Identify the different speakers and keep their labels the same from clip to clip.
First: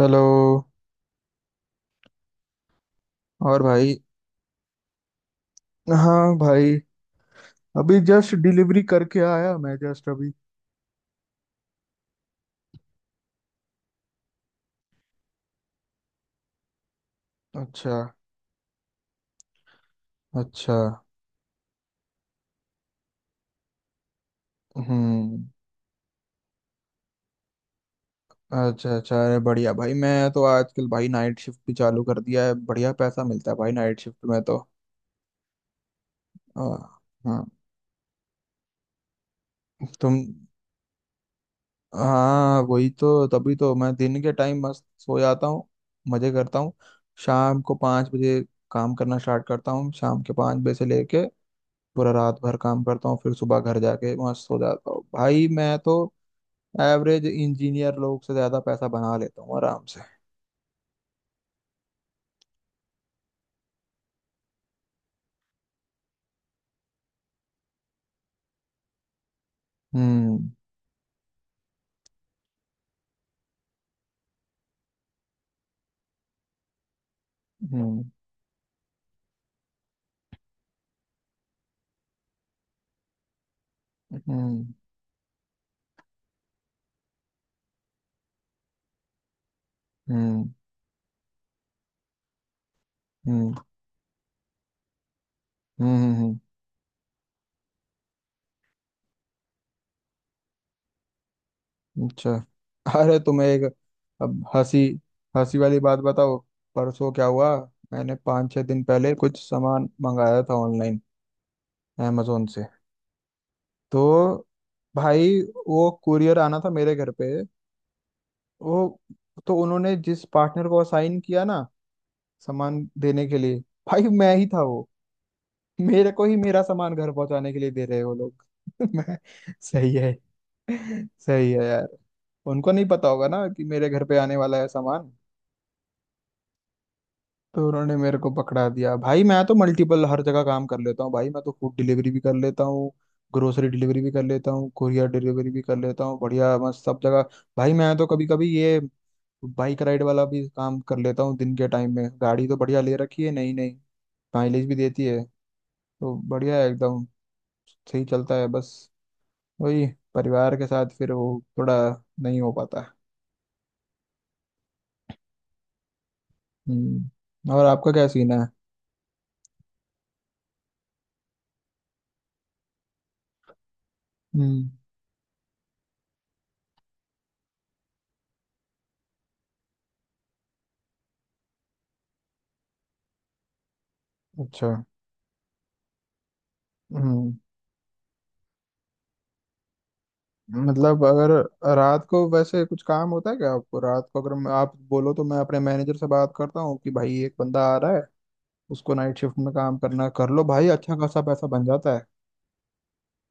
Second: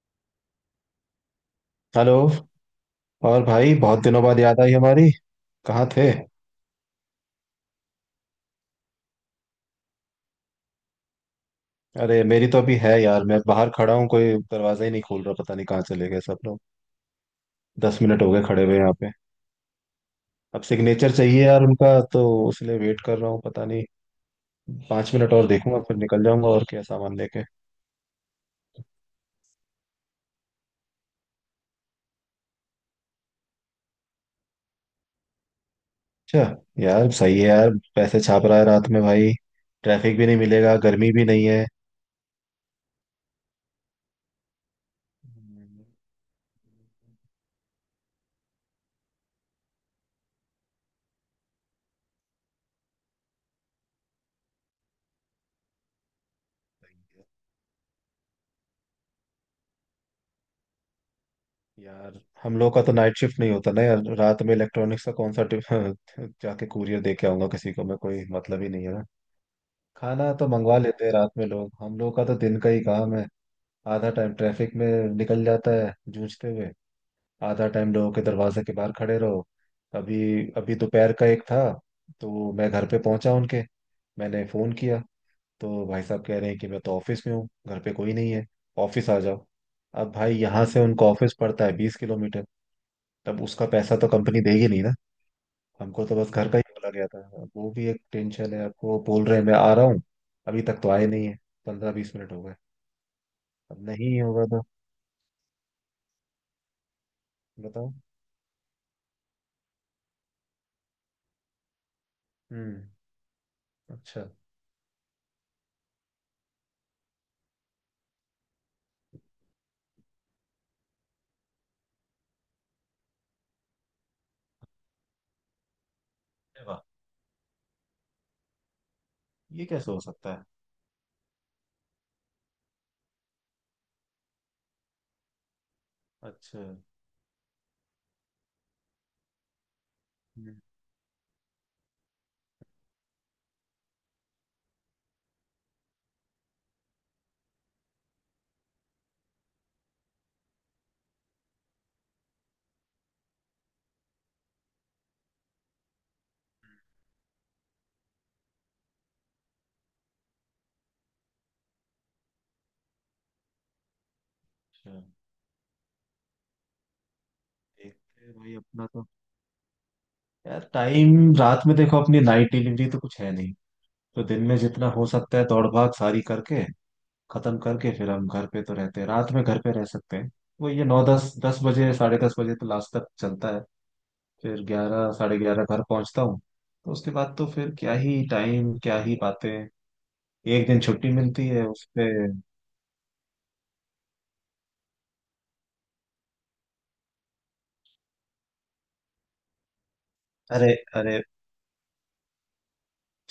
Speaker 1: Hello.
Speaker 2: Hello. और
Speaker 1: और
Speaker 2: भाई,
Speaker 1: भाई,
Speaker 2: बहुत दिनों बाद याद आई हमारी। कहाँ थे?
Speaker 1: हाँ भाई। अभी जस्ट डिलीवरी करके आया मैं, जस्ट अभी।
Speaker 2: अरे मेरी तो अभी है यार, मैं बाहर खड़ा हूँ। कोई दरवाजा ही नहीं खोल रहा, पता नहीं कहाँ चले गए सब लोग।
Speaker 1: अच्छा।
Speaker 2: 10 मिनट हो गए खड़े हुए यहाँ पे। अब
Speaker 1: अच्छा।
Speaker 2: सिग्नेचर चाहिए यार उनका तो, इसलिए वेट कर रहा हूँ। पता नहीं। 5 मिनट
Speaker 1: हम्म।
Speaker 2: और देखूंगा, फिर निकल जाऊंगा। और क्या सामान लेके।
Speaker 1: अच्छा। अच्छा अरे बढ़िया भाई, मैं तो आजकल भाई नाइट शिफ्ट भी चालू कर दिया है, बढ़िया पैसा मिलता है भाई नाइट शिफ्ट में तो।
Speaker 2: अच्छा।
Speaker 1: आ,
Speaker 2: यार सही
Speaker 1: हाँ।
Speaker 2: है यार। पैसे छाप रहा है रात में भाई।
Speaker 1: तुम।
Speaker 2: ट्रैफिक भी नहीं मिलेगा, गर्मी भी नहीं है।
Speaker 1: हाँ वही तो, तभी तो मैं दिन के टाइम मस्त सो जाता हूँ,
Speaker 2: हम्म,
Speaker 1: मजे करता हूँ। शाम को पाँच बजे काम करना स्टार्ट करता हूँ, शाम के पाँच बजे से लेके पूरा रात भर काम करता हूँ, फिर सुबह घर जाके वहां सो जाता हूँ भाई मैं तो।
Speaker 2: सही
Speaker 1: एवरेज
Speaker 2: है।
Speaker 1: इंजीनियर लोग से ज्यादा पैसा बना लेता हूँ आराम से।
Speaker 2: यार हम लोग का तो नाइट शिफ्ट नहीं होता ना यार। रात में इलेक्ट्रॉनिक्स का कौन सा जाके कुरियर दे के आऊंगा किसी को मैं, कोई मतलब ही नहीं है ना। खाना तो
Speaker 1: हम्म।
Speaker 2: मंगवा लेते हैं रात में लोग, हम लोग का तो दिन का ही काम है। आधा टाइम ट्रैफिक में निकल जाता है जूझते हुए, आधा टाइम
Speaker 1: हम्म।
Speaker 2: लोगों के दरवाजे के बाहर खड़े रहो। अभी अभी दोपहर का 1 था। तो मैं घर पे पहुंचा उनके, मैंने
Speaker 1: हम्म।
Speaker 2: फोन किया। तो भाई साहब कह रहे हैं कि मैं तो ऑफिस में हूँ, घर पे कोई नहीं है, ऑफिस आ जाओ। अब
Speaker 1: हम्म।
Speaker 2: भाई
Speaker 1: हम्म।
Speaker 2: यहाँ से उनका ऑफिस पड़ता है 20 किलोमीटर। तब
Speaker 1: हम्म।
Speaker 2: उसका पैसा तो कंपनी देगी नहीं ना। हमको तो बस
Speaker 1: हम्म,
Speaker 2: घर का ही बोला गया था, अब वो भी एक टेंशन है। आपको बोल रहे हैं मैं आ रहा हूँ, अभी तक तो आए नहीं है। पंद्रह बीस
Speaker 1: अच्छा।
Speaker 2: मिनट हो गए।
Speaker 1: अरे तुम्हें एक
Speaker 2: अब नहीं
Speaker 1: अब
Speaker 2: होगा तो
Speaker 1: हंसी, हंसी वाली बात बताओ, परसों क्या हुआ।
Speaker 2: बताओ।
Speaker 1: मैंने पाँच छः दिन पहले कुछ सामान मंगाया था ऑनलाइन, अमेजोन से।
Speaker 2: हम्म। अच्छा।
Speaker 1: तो भाई, वो कुरियर आना था मेरे घर पे। वो, तो उन्होंने जिस पार्टनर को असाइन किया ना सामान देने के लिए, भाई मैं ही था वो। मेरे को ही मेरा
Speaker 2: अरे वाह,
Speaker 1: सामान घर पहुंचाने के लिए दे रहे हैं वो लोग मैं।
Speaker 2: ये कैसे
Speaker 1: सही
Speaker 2: हो
Speaker 1: है,
Speaker 2: सकता है?
Speaker 1: सही है यार। उनको नहीं पता होगा ना कि मेरे घर पे आने वाला है सामान,
Speaker 2: अच्छा।
Speaker 1: तो उन्होंने मेरे को पकड़ा दिया। भाई मैं तो मल्टीपल हर जगह
Speaker 2: हम्म,
Speaker 1: काम कर लेता हूँ भाई, मैं तो फूड डिलीवरी भी कर लेता हूँ, ग्रोसरी डिलीवरी भी कर लेता हूँ, कुरियर डिलीवरी भी कर लेता हूँ, बढ़िया मस्त सब जगह। भाई मैं तो कभी कभी ये बाइक राइड वाला भी काम कर लेता हूँ दिन के टाइम में। गाड़ी तो बढ़िया ले रखी है, नहीं नहीं माइलेज भी देती है, तो बढ़िया है एकदम, सही चलता है। बस वही, परिवार के साथ फिर वो थोड़ा नहीं हो पाता।
Speaker 2: अच्छा।
Speaker 1: हम्म, और आपका क्या
Speaker 2: देखते
Speaker 1: सीन
Speaker 2: हैं
Speaker 1: है।
Speaker 2: भाई अपना तो। यार टाइम रात में देखो, अपनी नाइट डिलीवरी तो कुछ है नहीं। तो दिन में
Speaker 1: हम्म।
Speaker 2: जितना हो सकता है दौड़ भाग सारी करके खत्म करके, फिर हम घर पे तो रहते हैं, रात में घर पे रह सकते हैं। वो ये नौ दस दस बजे, 10:30 बजे तो लास्ट तक चलता है। फिर
Speaker 1: अच्छा।
Speaker 2: 11, 11:30 घर पहुंचता हूँ। तो उसके
Speaker 1: हम्म।
Speaker 2: बाद तो फिर क्या ही टाइम, क्या ही बातें। एक दिन
Speaker 1: मतलब
Speaker 2: छुट्टी
Speaker 1: अगर
Speaker 2: मिलती है
Speaker 1: रात
Speaker 2: उसपे।
Speaker 1: को वैसे कुछ काम होता है क्या आपको, रात को अगर आप बोलो तो मैं अपने मैनेजर से बात करता हूँ कि भाई एक बंदा आ रहा है, उसको नाइट शिफ्ट में काम करना है, कर लो भाई,
Speaker 2: अरे
Speaker 1: अच्छा
Speaker 2: अरे,
Speaker 1: खासा पैसा बन जाता है।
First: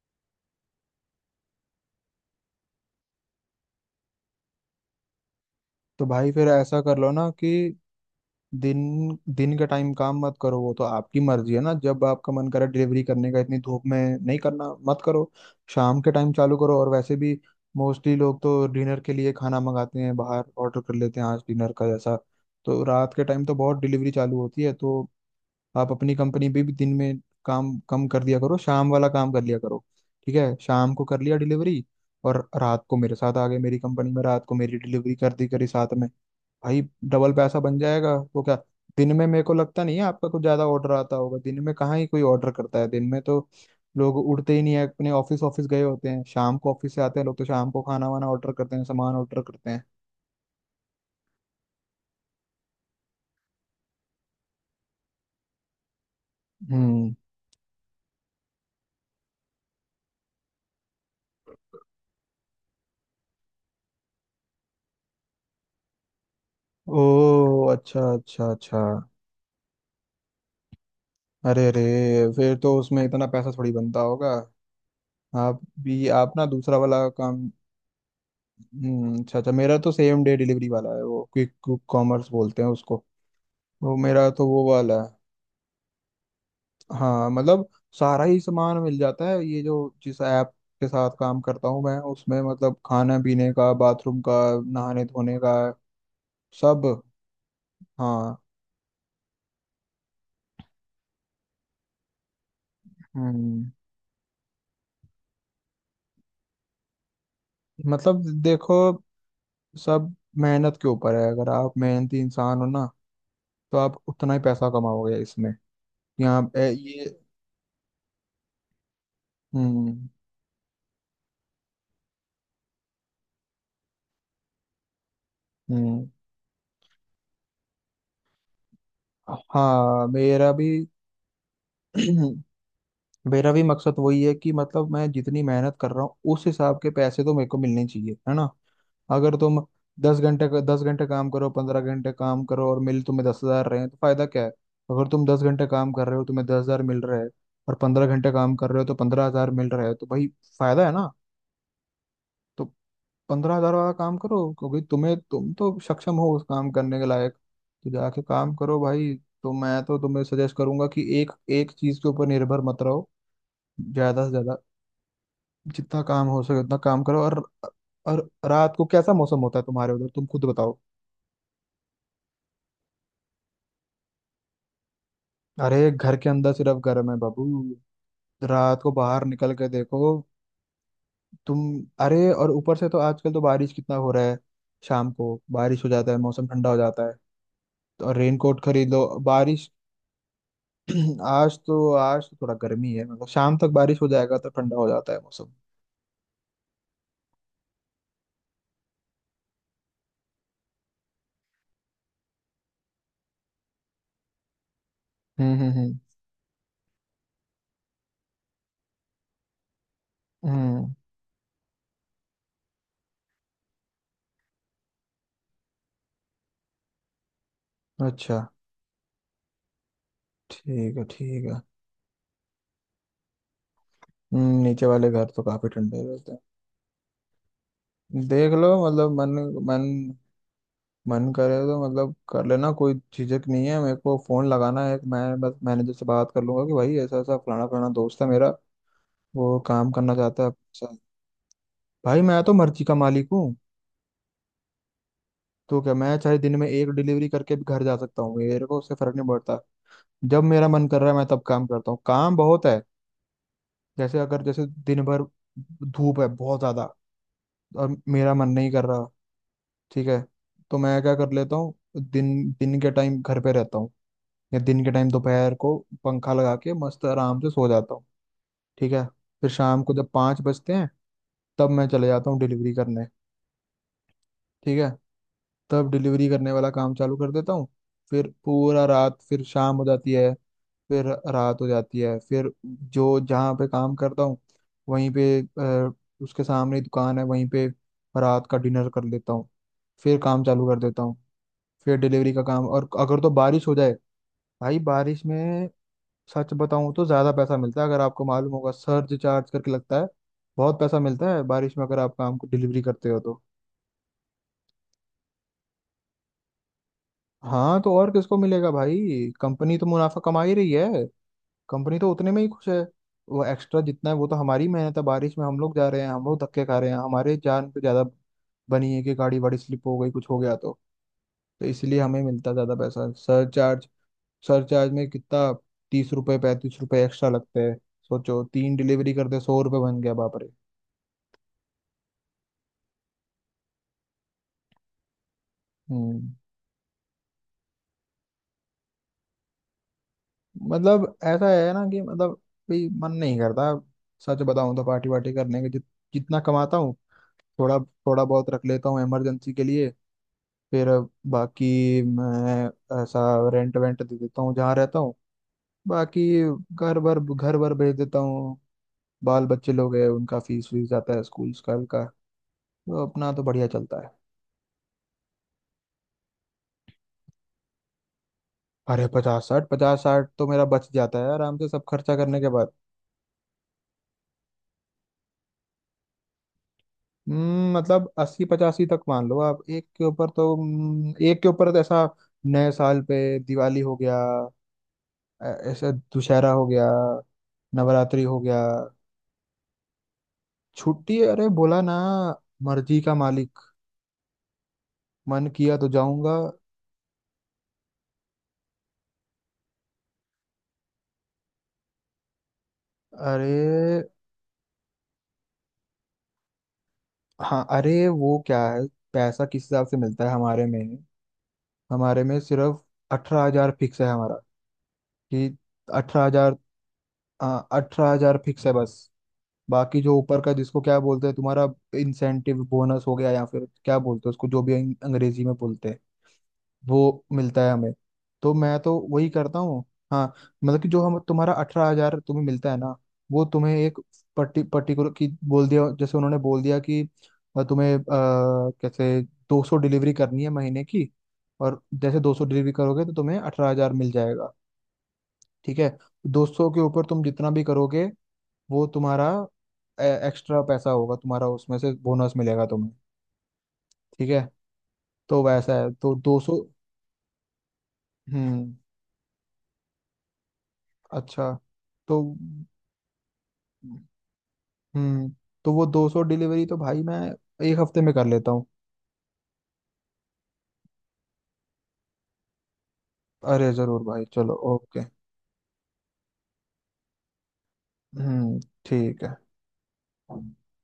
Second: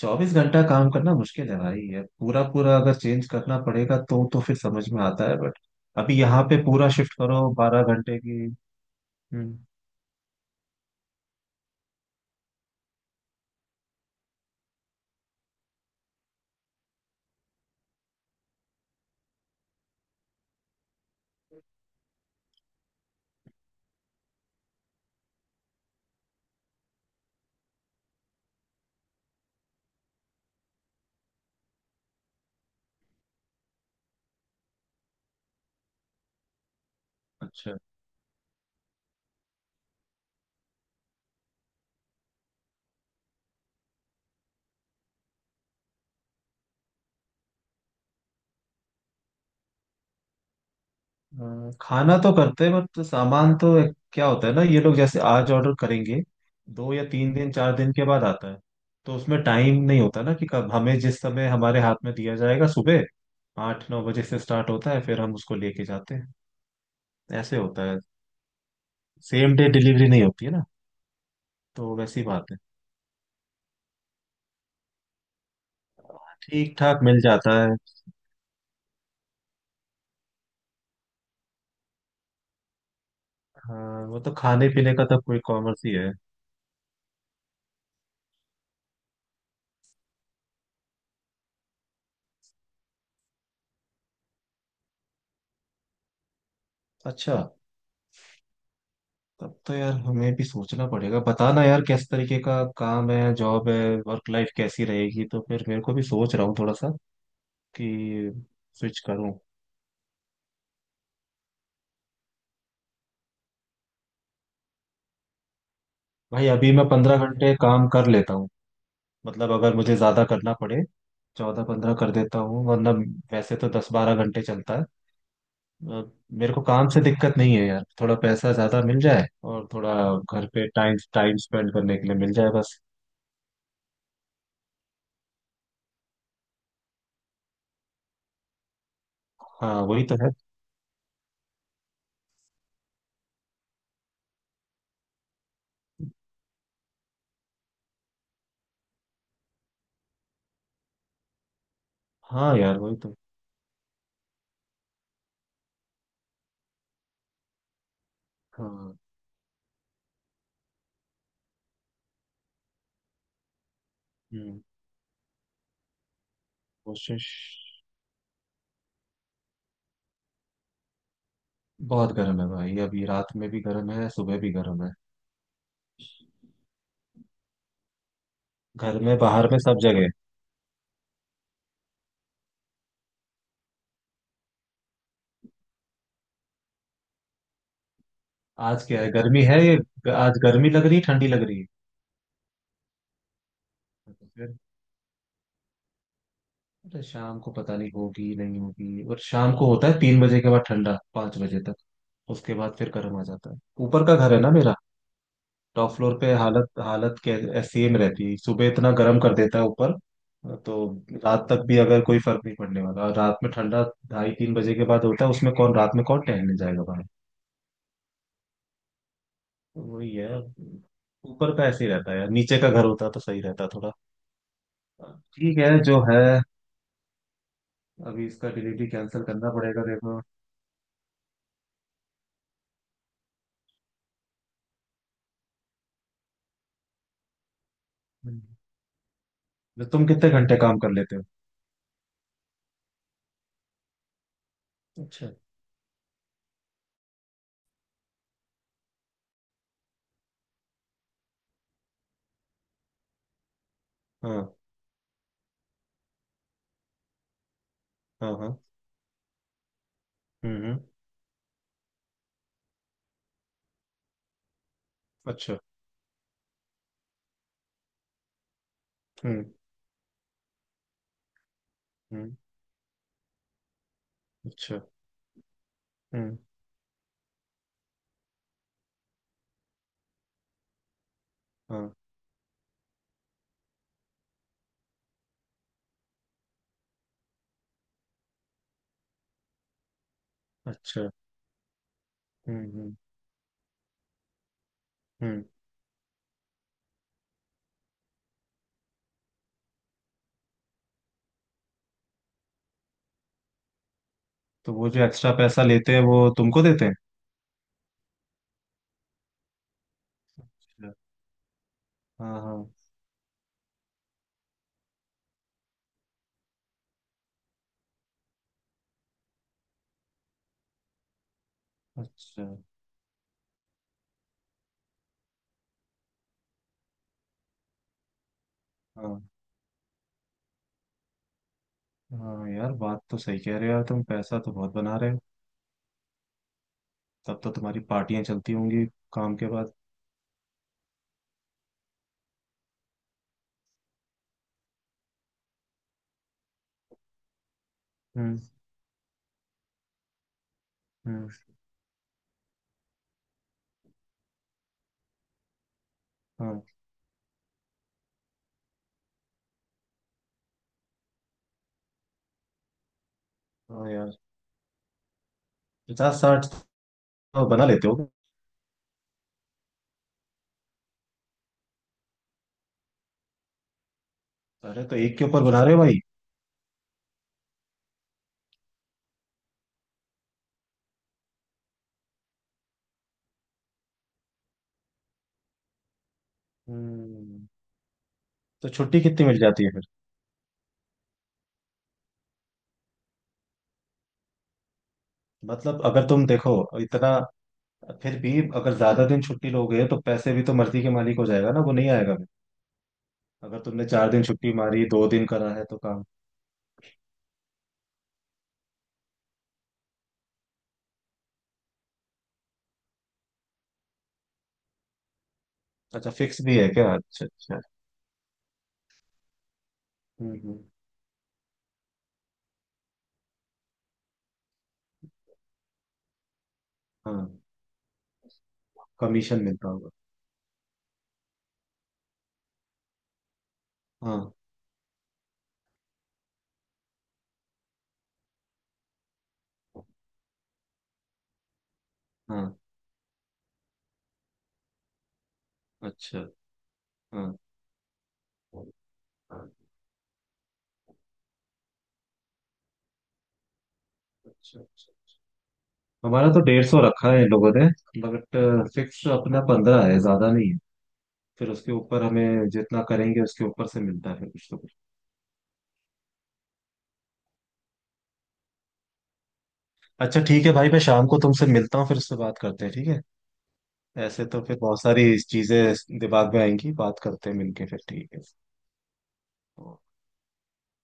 Speaker 2: 24 घंटा काम करना मुश्किल है भाई। ये पूरा पूरा अगर चेंज करना पड़ेगा तो फिर समझ में आता है, बट
Speaker 1: तो
Speaker 2: अभी
Speaker 1: भाई
Speaker 2: यहाँ
Speaker 1: फिर
Speaker 2: पे
Speaker 1: ऐसा
Speaker 2: पूरा
Speaker 1: कर लो
Speaker 2: शिफ्ट
Speaker 1: ना
Speaker 2: करो
Speaker 1: कि
Speaker 2: 12 घंटे की।
Speaker 1: दिन
Speaker 2: हम्म।
Speaker 1: दिन का टाइम काम मत करो, वो तो आपकी मर्जी है ना, जब आपका मन करे डिलीवरी करने का, इतनी धूप में नहीं करना मत करो। शाम के टाइम चालू करो, और वैसे भी मोस्टली लोग तो डिनर के लिए खाना मंगाते हैं बाहर, ऑर्डर कर लेते हैं आज डिनर का जैसा। तो रात के टाइम तो बहुत डिलीवरी चालू होती है, तो आप अपनी कंपनी भी दिन में काम कम कर दिया करो, शाम वाला काम कर लिया करो। ठीक है, शाम को कर लिया डिलीवरी, और रात को मेरे साथ आ गए मेरी कंपनी में, रात को मेरी डिलीवरी कर दी करी साथ में भाई, डबल पैसा
Speaker 2: अच्छा।
Speaker 1: बन जाएगा वो क्या। दिन में मेरे को लगता नहीं है आपका कुछ ज्यादा ऑर्डर आता होगा दिन में, कहाँ ही कोई ऑर्डर करता है दिन में तो। लोग उठते ही नहीं है अपने, ऑफिस ऑफिस गए होते हैं, शाम को ऑफिस से आते हैं लोग, तो शाम को खाना वाना ऑर्डर करते हैं, सामान ऑर्डर करते हैं।
Speaker 2: खाना तो करते हैं, बट सामान तो क्या होता है ना। ये लोग जैसे आज ऑर्डर करेंगे, दो या
Speaker 1: हम्म।
Speaker 2: तीन दिन 4 दिन के बाद आता है। तो उसमें टाइम नहीं होता ना कि कब हमें, जिस समय हमारे हाथ में दिया जाएगा। सुबह 8-9 बजे से स्टार्ट होता है, फिर हम उसको लेके जाते हैं। ऐसे
Speaker 1: ओ
Speaker 2: होता है।
Speaker 1: अच्छा, अच्छा अच्छा।
Speaker 2: सेम डे डिलीवरी नहीं होती है ना,
Speaker 1: अरे रे।
Speaker 2: तो वैसी बात
Speaker 1: फिर
Speaker 2: है।
Speaker 1: तो उसमें इतना पैसा थोड़ी बनता होगा, आप भी आप ना
Speaker 2: ठीक
Speaker 1: दूसरा
Speaker 2: ठाक
Speaker 1: वाला
Speaker 2: मिल
Speaker 1: काम।
Speaker 2: जाता है।
Speaker 1: हम्म, अच्छा अच्छा। मेरा तो सेम डे डिलीवरी वाला है, वो क्विक कॉमर्स बोलते हैं उसको। वो
Speaker 2: हाँ, वो
Speaker 1: मेरा
Speaker 2: तो
Speaker 1: तो
Speaker 2: खाने
Speaker 1: वो
Speaker 2: पीने
Speaker 1: वाला
Speaker 2: का
Speaker 1: है।
Speaker 2: तो कोई कॉमर्स ही है।
Speaker 1: हाँ मतलब सारा ही सामान मिल जाता है ये जो जिस ऐप के साथ काम करता हूँ मैं, उसमें मतलब खाना पीने का, बाथरूम का, नहाने धोने का सब।
Speaker 2: अच्छा।
Speaker 1: हाँ।
Speaker 2: तब तो यार हमें भी सोचना पड़ेगा। बताना यार किस तरीके का काम है, जॉब
Speaker 1: हम्म।
Speaker 2: है, वर्क लाइफ कैसी रहेगी, तो फिर मेरे को भी सोच रहा हूँ थोड़ा सा
Speaker 1: मतलब
Speaker 2: कि स्विच
Speaker 1: देखो
Speaker 2: करूँ।
Speaker 1: सब मेहनत के ऊपर है, अगर आप मेहनती इंसान हो ना तो आप उतना ही पैसा कमाओगे इसमें।
Speaker 2: भाई
Speaker 1: यहाँ
Speaker 2: अभी मैं
Speaker 1: ये।
Speaker 2: 15 घंटे काम कर लेता हूँ। मतलब अगर मुझे
Speaker 1: हम्म।
Speaker 2: ज्यादा करना पड़े, 14-15 कर देता हूँ, वरना वैसे तो 10-12 घंटे चलता है। अ,
Speaker 1: हम्म।
Speaker 2: मेरे को काम से दिक्कत नहीं है यार। थोड़ा पैसा ज्यादा मिल जाए, और थोड़ा
Speaker 1: हाँ
Speaker 2: घर
Speaker 1: मेरा
Speaker 2: पे
Speaker 1: भी
Speaker 2: टाइम टाइम स्पेंड करने के लिए मिल जाए बस।
Speaker 1: मेरा भी मकसद वही है कि, मतलब मैं जितनी मेहनत कर रहा हूँ उस हिसाब के पैसे तो मेरे को मिलने चाहिए, है ना। अगर तुम
Speaker 2: हाँ वही तो है।
Speaker 1: दस घंटे काम करो, पंद्रह घंटे काम करो, और मिल तुम्हें दस हजार रहे हैं तो फायदा क्या है। अगर तुम दस घंटे काम कर रहे हो तुम्हें दस हजार मिल रहा है, और पंद्रह घंटे काम कर रहे हो तो पंद्रह हजार मिल रहा है, तो भाई फायदा है ना।
Speaker 2: हाँ
Speaker 1: तो
Speaker 2: यार वही तो।
Speaker 1: पंद्रह हजार वाला काम करो, क्योंकि तुम्हें तुम तो सक्षम हो उस काम करने के लायक, तो जाके काम करो
Speaker 2: हाँ।
Speaker 1: भाई। तो मैं तो तुम्हें सजेस्ट करूंगा कि एक एक चीज के ऊपर निर्भर मत रहो, ज्यादा से ज्यादा
Speaker 2: हम्म।
Speaker 1: जितना काम हो सके उतना काम करो।
Speaker 2: कोशिश।
Speaker 1: और रात को कैसा मौसम होता है तुम्हारे उधर, तुम खुद बताओ।
Speaker 2: बहुत गर्म है भाई, अभी रात में भी गर्म है, सुबह भी गर्म है।
Speaker 1: अरे घर के अंदर सिर्फ गर्म है बाबू, रात को
Speaker 2: घर में
Speaker 1: बाहर
Speaker 2: बाहर
Speaker 1: निकल
Speaker 2: में
Speaker 1: के
Speaker 2: सब जगह।
Speaker 1: देखो। तुम, अरे और ऊपर से तो आजकल तो बारिश कितना हो रहा है, शाम को बारिश हो जाता है, मौसम ठंडा हो जाता है। तो और रेनकोट
Speaker 2: आज
Speaker 1: खरीद
Speaker 2: क्या
Speaker 1: लो
Speaker 2: है, गर्मी है
Speaker 1: बारिश।
Speaker 2: ये। आज गर्मी लग रही है, ठंडी लग रही है
Speaker 1: आज तो थोड़ा गर्मी है, मतलब शाम तक बारिश हो
Speaker 2: तो
Speaker 1: जाएगा तो
Speaker 2: फिर।
Speaker 1: ठंडा हो जाता है मौसम।
Speaker 2: अरे शाम को पता नहीं, होगी नहीं होगी। और शाम को होता है 3 बजे के बाद ठंडा, 5 बजे तक। उसके बाद फिर गर्म आ जाता है। ऊपर का घर है ना मेरा,
Speaker 1: हम्म। हम्म।
Speaker 2: Top
Speaker 1: hmm.
Speaker 2: फ्लोर पे हालत हालत के ऐसी में रहती है, सुबह इतना गर्म कर देता है ऊपर। तो
Speaker 1: हम्म,
Speaker 2: रात तक भी अगर कोई फर्क नहीं पड़ने वाला, और रात में ठंडा 2:30-3 बजे के बाद होता है। उसमें कौन, रात में कौन टहलने जाएगा भाई।
Speaker 1: अच्छा।
Speaker 2: वही है।
Speaker 1: ठीक है, ठीक
Speaker 2: ऊपर
Speaker 1: है।
Speaker 2: का ऐसे ही रहता है यार, नीचे का घर होता तो सही रहता थोड़ा।
Speaker 1: नीचे वाले घर तो
Speaker 2: ठीक
Speaker 1: काफी
Speaker 2: है जो
Speaker 1: ठंडे
Speaker 2: है।
Speaker 1: रहते हैं।
Speaker 2: अभी इसका
Speaker 1: देख लो,
Speaker 2: डिलीवरी
Speaker 1: मतलब
Speaker 2: कैंसिल
Speaker 1: मन
Speaker 2: करना पड़ेगा
Speaker 1: मन
Speaker 2: देखो।
Speaker 1: मन करे तो मतलब कर लेना, कोई झिझक नहीं है मेरे को फोन लगाना है, मैं बस मैनेजर से बात कर लूंगा कि भाई ऐसा ऐसा, फलाना फलाना दोस्त है मेरा,
Speaker 2: हम्म।
Speaker 1: वो
Speaker 2: तो
Speaker 1: काम
Speaker 2: तुम
Speaker 1: करना
Speaker 2: कितने
Speaker 1: चाहता है
Speaker 2: घंटे
Speaker 1: आपके
Speaker 2: काम कर
Speaker 1: साथ।
Speaker 2: लेते हो?
Speaker 1: भाई मैं तो मर्जी का मालिक हूँ।
Speaker 2: अच्छा।
Speaker 1: तो क्या मैं चाहे दिन में एक डिलीवरी करके भी घर जा सकता हूँ, मेरे को उससे फर्क नहीं पड़ता। जब मेरा मन कर रहा है मैं तब काम करता हूँ, काम बहुत है। जैसे अगर
Speaker 2: हाँ
Speaker 1: जैसे दिन भर धूप है बहुत ज्यादा और
Speaker 2: हाँ
Speaker 1: मेरा मन
Speaker 2: हाँ।
Speaker 1: नहीं कर रहा, ठीक है
Speaker 2: हम्म
Speaker 1: तो
Speaker 2: हम्म,
Speaker 1: मैं क्या कर लेता हूँ, दिन दिन के टाइम घर पे रहता हूँ, या दिन के टाइम दोपहर
Speaker 2: अच्छा।
Speaker 1: को पंखा लगा के मस्त आराम से सो जाता हूँ। ठीक है,
Speaker 2: हम्म
Speaker 1: फिर शाम को जब पाँच बजते हैं तब मैं चले जाता
Speaker 2: हम्म।
Speaker 1: हूँ डिलीवरी करने। ठीक
Speaker 2: अच्छा।
Speaker 1: है, तब डिलीवरी
Speaker 2: हम्म।
Speaker 1: करने वाला काम चालू कर देता हूँ। फिर पूरा रात, फिर शाम हो जाती है, फिर रात हो
Speaker 2: हाँ।
Speaker 1: जाती है, फिर जो जहाँ पे काम करता हूँ वहीं पे उसके सामने ही दुकान है वहीं पे रात का डिनर कर लेता हूँ, फिर काम चालू कर देता
Speaker 2: अच्छा।
Speaker 1: हूँ, फिर डिलीवरी का काम।
Speaker 2: हम्म
Speaker 1: और
Speaker 2: हम्म
Speaker 1: अगर तो बारिश हो जाए भाई, बारिश
Speaker 2: हम्म।
Speaker 1: में सच बताऊं तो ज्यादा पैसा मिलता है, अगर आपको मालूम होगा सर्ज चार्ज करके लगता है। बहुत पैसा मिलता है बारिश में अगर आप काम को डिलीवरी करते हो तो।
Speaker 2: तो वो जो एक्स्ट्रा पैसा लेते हैं वो तुमको देते हैं?
Speaker 1: हाँ तो और किसको मिलेगा भाई, कंपनी तो मुनाफा कमा ही रही
Speaker 2: अच्छा,
Speaker 1: है, कंपनी तो उतने
Speaker 2: हाँ
Speaker 1: में ही खुश
Speaker 2: हाँ।
Speaker 1: है। वो एक्स्ट्रा जितना है वो तो हमारी मेहनत है, बारिश में हम लोग जा रहे हैं, हम लोग धक्के खा रहे हैं, हमारे जान पे ज्यादा बनी है कि गाड़ी वाड़ी स्लिप हो गई कुछ हो गया तो इसलिए हमें
Speaker 2: अच्छा।
Speaker 1: मिलता ज्यादा पैसा सर्च चार्ज। सर्च चार्ज में कितना, तीस रुपए पैंतीस रुपए एक्स्ट्रा लगते हैं। सोचो तीन डिलीवरी
Speaker 2: हाँ
Speaker 1: करते सौ रुपए बन गया, बाप रे।
Speaker 2: हाँ, यार बात तो सही कह रहे हो यार, तुम पैसा तो बहुत बना रहे हो।
Speaker 1: हम्म।
Speaker 2: तब तो तुम्हारी पार्टियां चलती होंगी काम के बाद।
Speaker 1: मतलब ऐसा है ना कि मतलब भी मन नहीं करता, सच बताऊं तो पार्टी वार्टी करने के, जितना कमाता हूँ थोड़ा, थोड़ा
Speaker 2: हम्म
Speaker 1: बहुत रख लेता हूँ इमरजेंसी के लिए। फिर
Speaker 2: हम्म।
Speaker 1: बाकी मैं ऐसा रेंट वेंट दे देता हूँ जहाँ रहता हूँ, बाकी
Speaker 2: हाँ,
Speaker 1: घर भर भेज देता हूँ, बाल बच्चे लोग हैं उनका फीस, फीस जाता है स्कूल, स्कूल का। तो अपना तो बढ़िया
Speaker 2: हाँ
Speaker 1: चलता
Speaker 2: यार,
Speaker 1: है।
Speaker 2: 50-60 तो बना लेते हो।
Speaker 1: अरे पचास साठ, पचास साठ तो मेरा बच जाता है आराम से सब खर्चा करने के।
Speaker 2: अरे तो एक के ऊपर बना रहे हो भाई।
Speaker 1: मतलब अस्सी पचासी तक मान लो आप, एक के ऊपर तो, एक के ऊपर तो ऐसा नए साल पे दिवाली हो गया, ऐसा दुशहरा हो गया,
Speaker 2: हम्म।
Speaker 1: नवरात्रि हो गया।
Speaker 2: तो छुट्टी कितनी मिल जाती है फिर?
Speaker 1: छुट्टी, अरे बोला ना मर्जी का मालिक, मन किया
Speaker 2: मतलब
Speaker 1: तो
Speaker 2: अगर तुम
Speaker 1: जाऊंगा।
Speaker 2: देखो इतना, फिर भी अगर ज्यादा दिन छुट्टी लोगे, तो पैसे भी तो मर्जी के मालिक हो जाएगा ना, वो नहीं आएगा फिर। अगर तुमने
Speaker 1: अरे।
Speaker 2: 4 दिन छुट्टी मारी, 2 दिन करा है तो काम।
Speaker 1: हाँ, अरे वो क्या है, पैसा किस हिसाब से मिलता है हमारे में, हमारे में सिर्फ अठारह हजार फिक्स है हमारा। कि
Speaker 2: अच्छा,
Speaker 1: अठारह
Speaker 2: फिक्स
Speaker 1: हजार,
Speaker 2: भी है क्या? अच्छा अच्छा।
Speaker 1: हाँ, अठारह हजार फिक्स है बस। बाकी जो
Speaker 2: हम्म
Speaker 1: ऊपर का
Speaker 2: हम्म,
Speaker 1: जिसको क्या बोलते हैं तुम्हारा, इंसेंटिव, बोनस हो गया, या फिर क्या बोलते हैं उसको, जो भी अंग्रेजी में बोलते हैं,
Speaker 2: हाँ,
Speaker 1: वो मिलता है हमें। तो मैं तो वही
Speaker 2: कमीशन
Speaker 1: करता
Speaker 2: मिलता
Speaker 1: हूँ।
Speaker 2: होगा।
Speaker 1: हाँ मतलब कि जो हम तुम्हारा अठारह हजार तुम्हें मिलता है ना, वो तुम्हें एक
Speaker 2: हाँ
Speaker 1: पर्टिकुलर की बोल दिया, जैसे उन्होंने बोल दिया कि तुम्हें कैसे दो सौ डिलीवरी करनी है महीने की, और जैसे दो सौ
Speaker 2: हाँ।
Speaker 1: डिलीवरी करोगे तो तुम्हें अठारह हजार मिल जाएगा। ठीक है,
Speaker 2: अच्छा।
Speaker 1: दो सौ के ऊपर तुम
Speaker 2: हाँ।
Speaker 1: जितना भी करोगे वो तुम्हारा एक्स्ट्रा पैसा होगा, तुम्हारा उसमें से बोनस मिलेगा तुम्हें। ठीक है,
Speaker 2: अच्छा अच्छा।
Speaker 1: तो वैसा है। तो
Speaker 2: हमारा तो
Speaker 1: 200
Speaker 2: 150 रखा है इन लोगों ने, बट
Speaker 1: हम्म
Speaker 2: फिक्स अपना 15 है, ज्यादा नहीं है। फिर
Speaker 1: अच्छा
Speaker 2: उसके ऊपर
Speaker 1: तो
Speaker 2: हमें जितना करेंगे उसके ऊपर से मिलता है फिर, कुछ तो कुछ।
Speaker 1: हम्म तो वो 200 डिलीवरी तो भाई मैं एक हफ्ते में कर लेता हूँ।
Speaker 2: अच्छा ठीक है भाई, मैं शाम को तुमसे मिलता हूँ, फिर उससे बात करते हैं ठीक है।
Speaker 1: अरे जरूर भाई
Speaker 2: ऐसे तो
Speaker 1: चलो
Speaker 2: फिर बहुत
Speaker 1: ओके।
Speaker 2: सारी चीजें दिमाग में आएंगी। बात करते हैं मिलके फिर, ठीक
Speaker 1: हम्म। ठीक
Speaker 2: है।
Speaker 1: है।